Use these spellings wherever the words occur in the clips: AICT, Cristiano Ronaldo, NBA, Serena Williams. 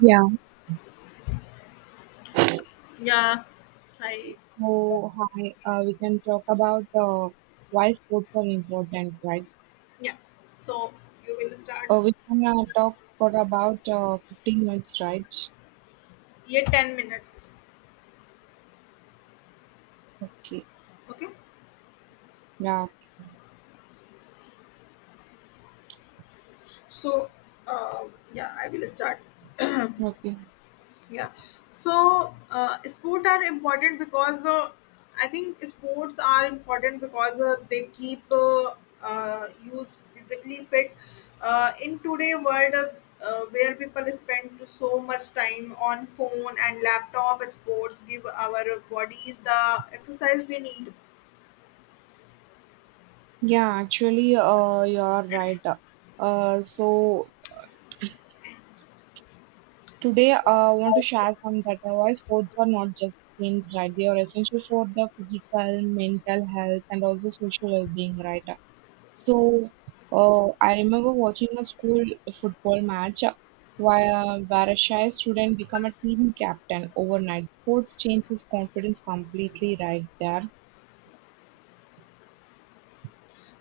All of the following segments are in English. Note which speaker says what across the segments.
Speaker 1: Yeah,
Speaker 2: Yeah, hi.
Speaker 1: so hi, we can talk about why sports are important, right?
Speaker 2: Yeah. So you will start.
Speaker 1: We can talk for about 15 minutes, right?
Speaker 2: Yeah, 10 minutes.
Speaker 1: Okay.
Speaker 2: Okay.
Speaker 1: Yeah,
Speaker 2: So uh, yeah, I will start.
Speaker 1: okay.
Speaker 2: Yeah. Sport are important because I think sports are important because they keep use physically fit. In today world where people spend so much time on phone and laptop, sports give our bodies the exercise we need.
Speaker 1: Yeah, actually, you're right. So today I want to share some that why sports are not just games, right? They are essential for the physical, mental health, and also social well-being, right? So, I remember watching a school football match where a shy student became a team captain overnight. Sports changed his confidence completely right there.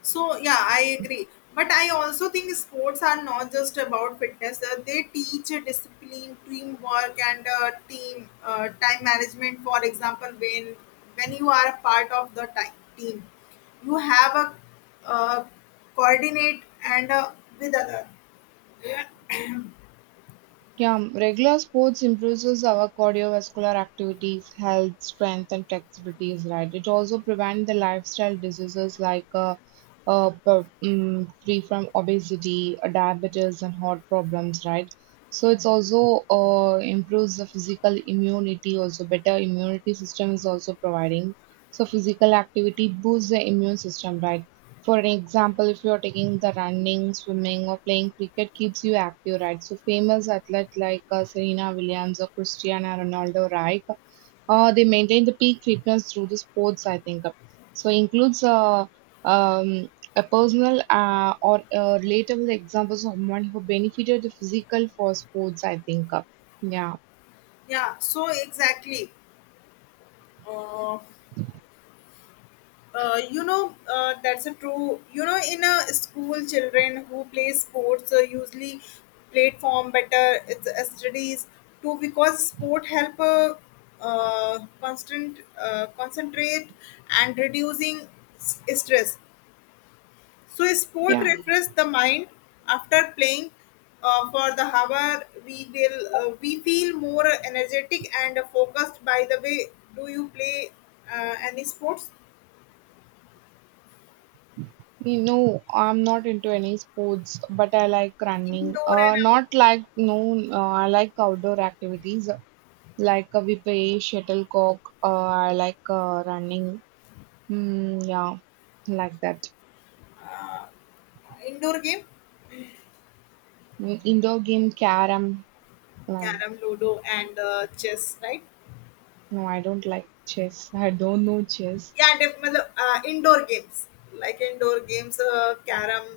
Speaker 2: So yeah, I agree. But I also think sports are not just about fitness. They teach discipline, teamwork, and team time management. For example, when you are a part of the team, you have a uh, coordinate and with other. Yeah.
Speaker 1: Yeah, regular sports improves our cardiovascular activities, health, strength, and flexibility is right. It also prevents the lifestyle diseases like free from obesity, diabetes, and heart problems, right? So it's also improves the physical immunity, also better immunity system is also providing. So physical activity boosts the immune system, right? For an example, if you're taking the running, swimming, or playing cricket, keeps you active, right? So famous athletes like Serena Williams or Cristiano Ronaldo, right? They maintain the peak fitness through the sports, I think. So includes um, a personal or relatable examples of someone who benefited the physical for sports, I think. Yeah,
Speaker 2: Yeah. So exactly. Uh, that's a true. You know, in a school, children who play sports usually platform better its studies too because sport help constant concentrate and reducing stress. So sport
Speaker 1: yeah.
Speaker 2: refresh the mind after playing. For the hour, we feel more energetic and focused. By the way, do you play any sports,
Speaker 1: You know, I'm not into any sports, but I like running.
Speaker 2: indoor and
Speaker 1: Not like no, I like outdoor activities. Like we play shuttlecock. I like running. Mm, yeah, like that.
Speaker 2: Indoor game
Speaker 1: Mm, indoor game, carom. Uh,
Speaker 2: carom ludo and chess right
Speaker 1: no, I don't like chess. I don't know chess.
Speaker 2: या मतलब indoor games carom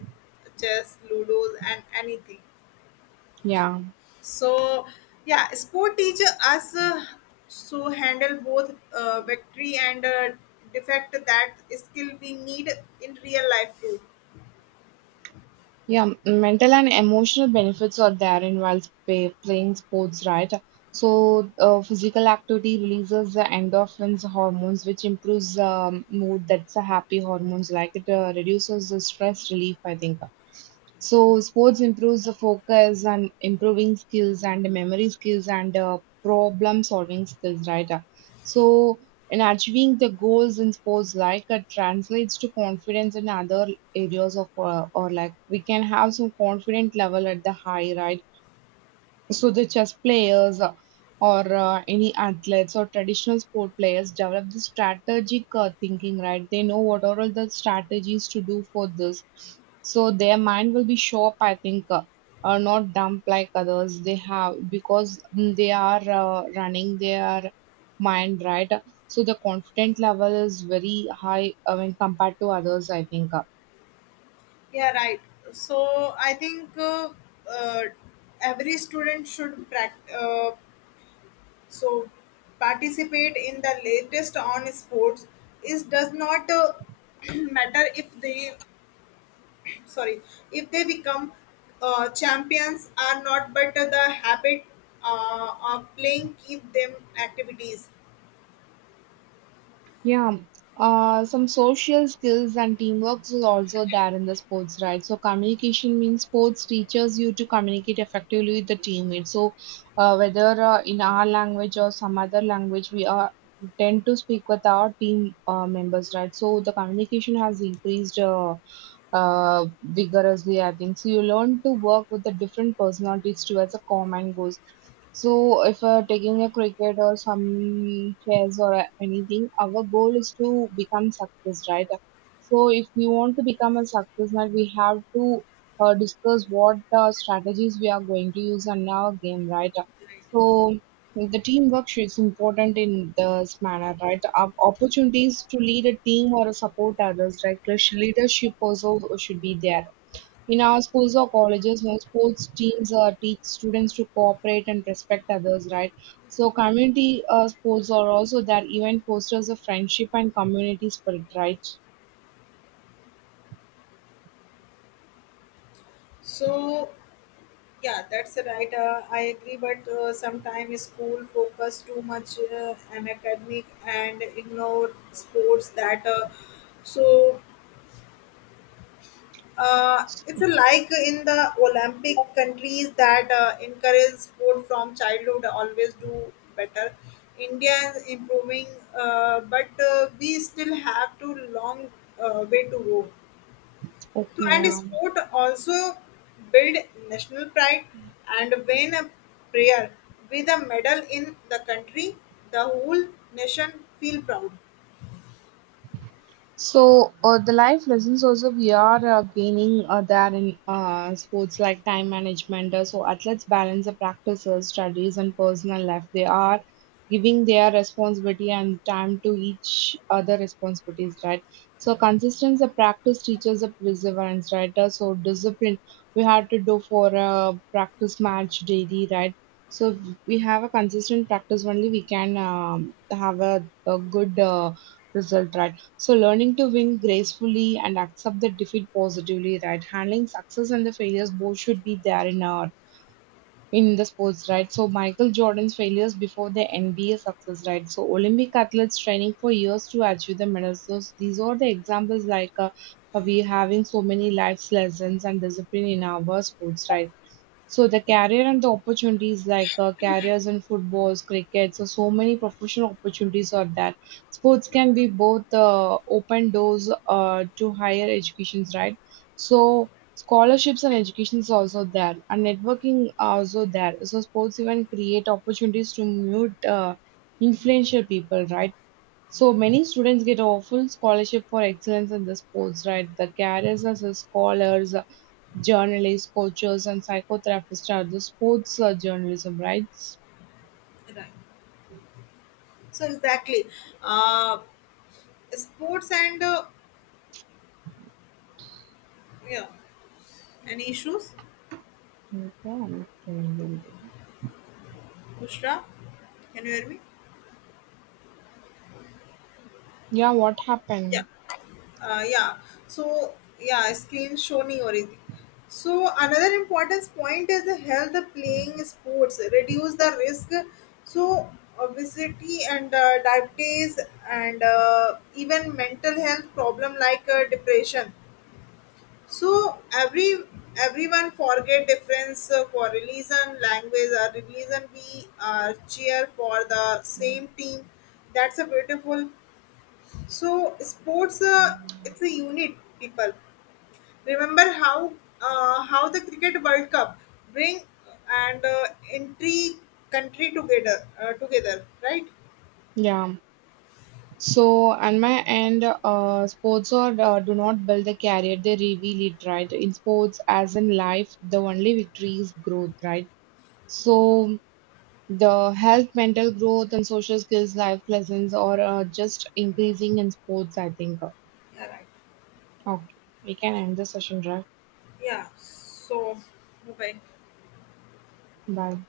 Speaker 2: chess, ludos and anything.
Speaker 1: Yeah.
Speaker 2: So yeah, sport teacher us handle both victory and defect that skill we need in real life too.
Speaker 1: Yeah, mental and emotional benefits are there in while playing sports, right? So, physical activity releases the endorphins hormones, which improves mood. That's a happy hormones. Like it reduces the stress relief, I think. So, sports improves the focus and improving skills and memory skills and problem solving skills, right? So, in achieving the goals in sports, like it translates to confidence in other areas of or like we can have some confident level at the high, right? So the chess players or any athletes or traditional sport players develop the strategic thinking, right? They know what are all the strategies to do for this. So their mind will be sharp, I think. Are not dumb like others, they have because mm, they are running their mind, right? So the confident level is very high when compared to others, I think,
Speaker 2: Yeah, right. So i think uh, uh, every student should so participate in the latest on sports is does not matter if they sorry if they become champions are not but the habit of playing keep them activities.
Speaker 1: Yeah, some social skills and teamwork is also there in the sports, right? So communication means sports teaches you to communicate effectively with the teammates. So whether in our language or some other language, we are tend to speak with our team members, right? So the communication has increased vigorously, I think. So you learn to work with the different personalities towards a common goal. So, if taking a cricket or some chess or anything, our goal is to become success, right? So, if we want to become a success, now we have to discuss what strategies we are going to use in our game, right? So, the teamwork is important in this manner, right? Opportunities to lead a team or support others, right? Leadership also should be there in our schools or colleges, no sports teams teach students to cooperate and respect others, right? So community sports are also that event fosters a friendship and community spirit, right?
Speaker 2: So yeah, that's right, I agree but sometimes school focus too much on academic and ignore sports that so if you like in the Olympic countries that encourage sport from childhood, always do better. India is improving, but we still have to long way to go.
Speaker 1: Okay,
Speaker 2: So, and
Speaker 1: yeah.
Speaker 2: sport also build national pride and win a prayer with a medal in the country, the whole nation feel proud.
Speaker 1: So the life lessons also we are gaining there in sports like time management. So athletes balance the practices, studies, and personal life. They are giving their responsibility and time to each other responsibilities, right? So consistency, the practice teaches the perseverance, right? So discipline we have to do for a practice match daily, right? So if we have a consistent practice only we can have a good result, right? So learning to win gracefully and accept the defeat positively, right? Handling success and the failures both should be there in our in the sports, right? So Michael Jordan's failures before the NBA success, right? So Olympic athletes training for years to achieve the medals. So these are the examples like we having so many life lessons and discipline in our sports, right? So the career and the opportunities like careers in footballs, cricket, so so many professional opportunities are there. Sports can be both open doors to higher educations, right? So scholarships and education is also there, and networking are also there. So sports even create opportunities to meet influential people, right? So many students get a full scholarship for excellence in the sports, right? The careers as a scholars, journalists, coaches, and psychotherapists are the sports journalism, right?
Speaker 2: Right. So exactly, uh, sports and yeah, any issues,
Speaker 1: Okay.
Speaker 2: Bushra? Can you hear me?
Speaker 1: Yeah, what
Speaker 2: Yeah,
Speaker 1: happened?
Speaker 2: yeah. So yeah, screen showing already. So another important point is the health of playing sports reduce the risk. So obesity and diabetes and even mental health problem like depression. So everyone forget difference for religion, language or religion. We cheer for the same team. That's a beautiful. So sports, it's a unit. People remember how the cricket World Cup bring and entry country together, right?
Speaker 1: Yeah. So, on my end, sports or do not build a career, they reveal it, right? In sports, as in life, the only victory is growth, right? So, the health, mental growth, and social skills, life lessons are just increasing in sports, I think.
Speaker 2: Yeah, right.
Speaker 1: Okay, we can end the session, right?
Speaker 2: Yeah. So, bye.
Speaker 1: Bye.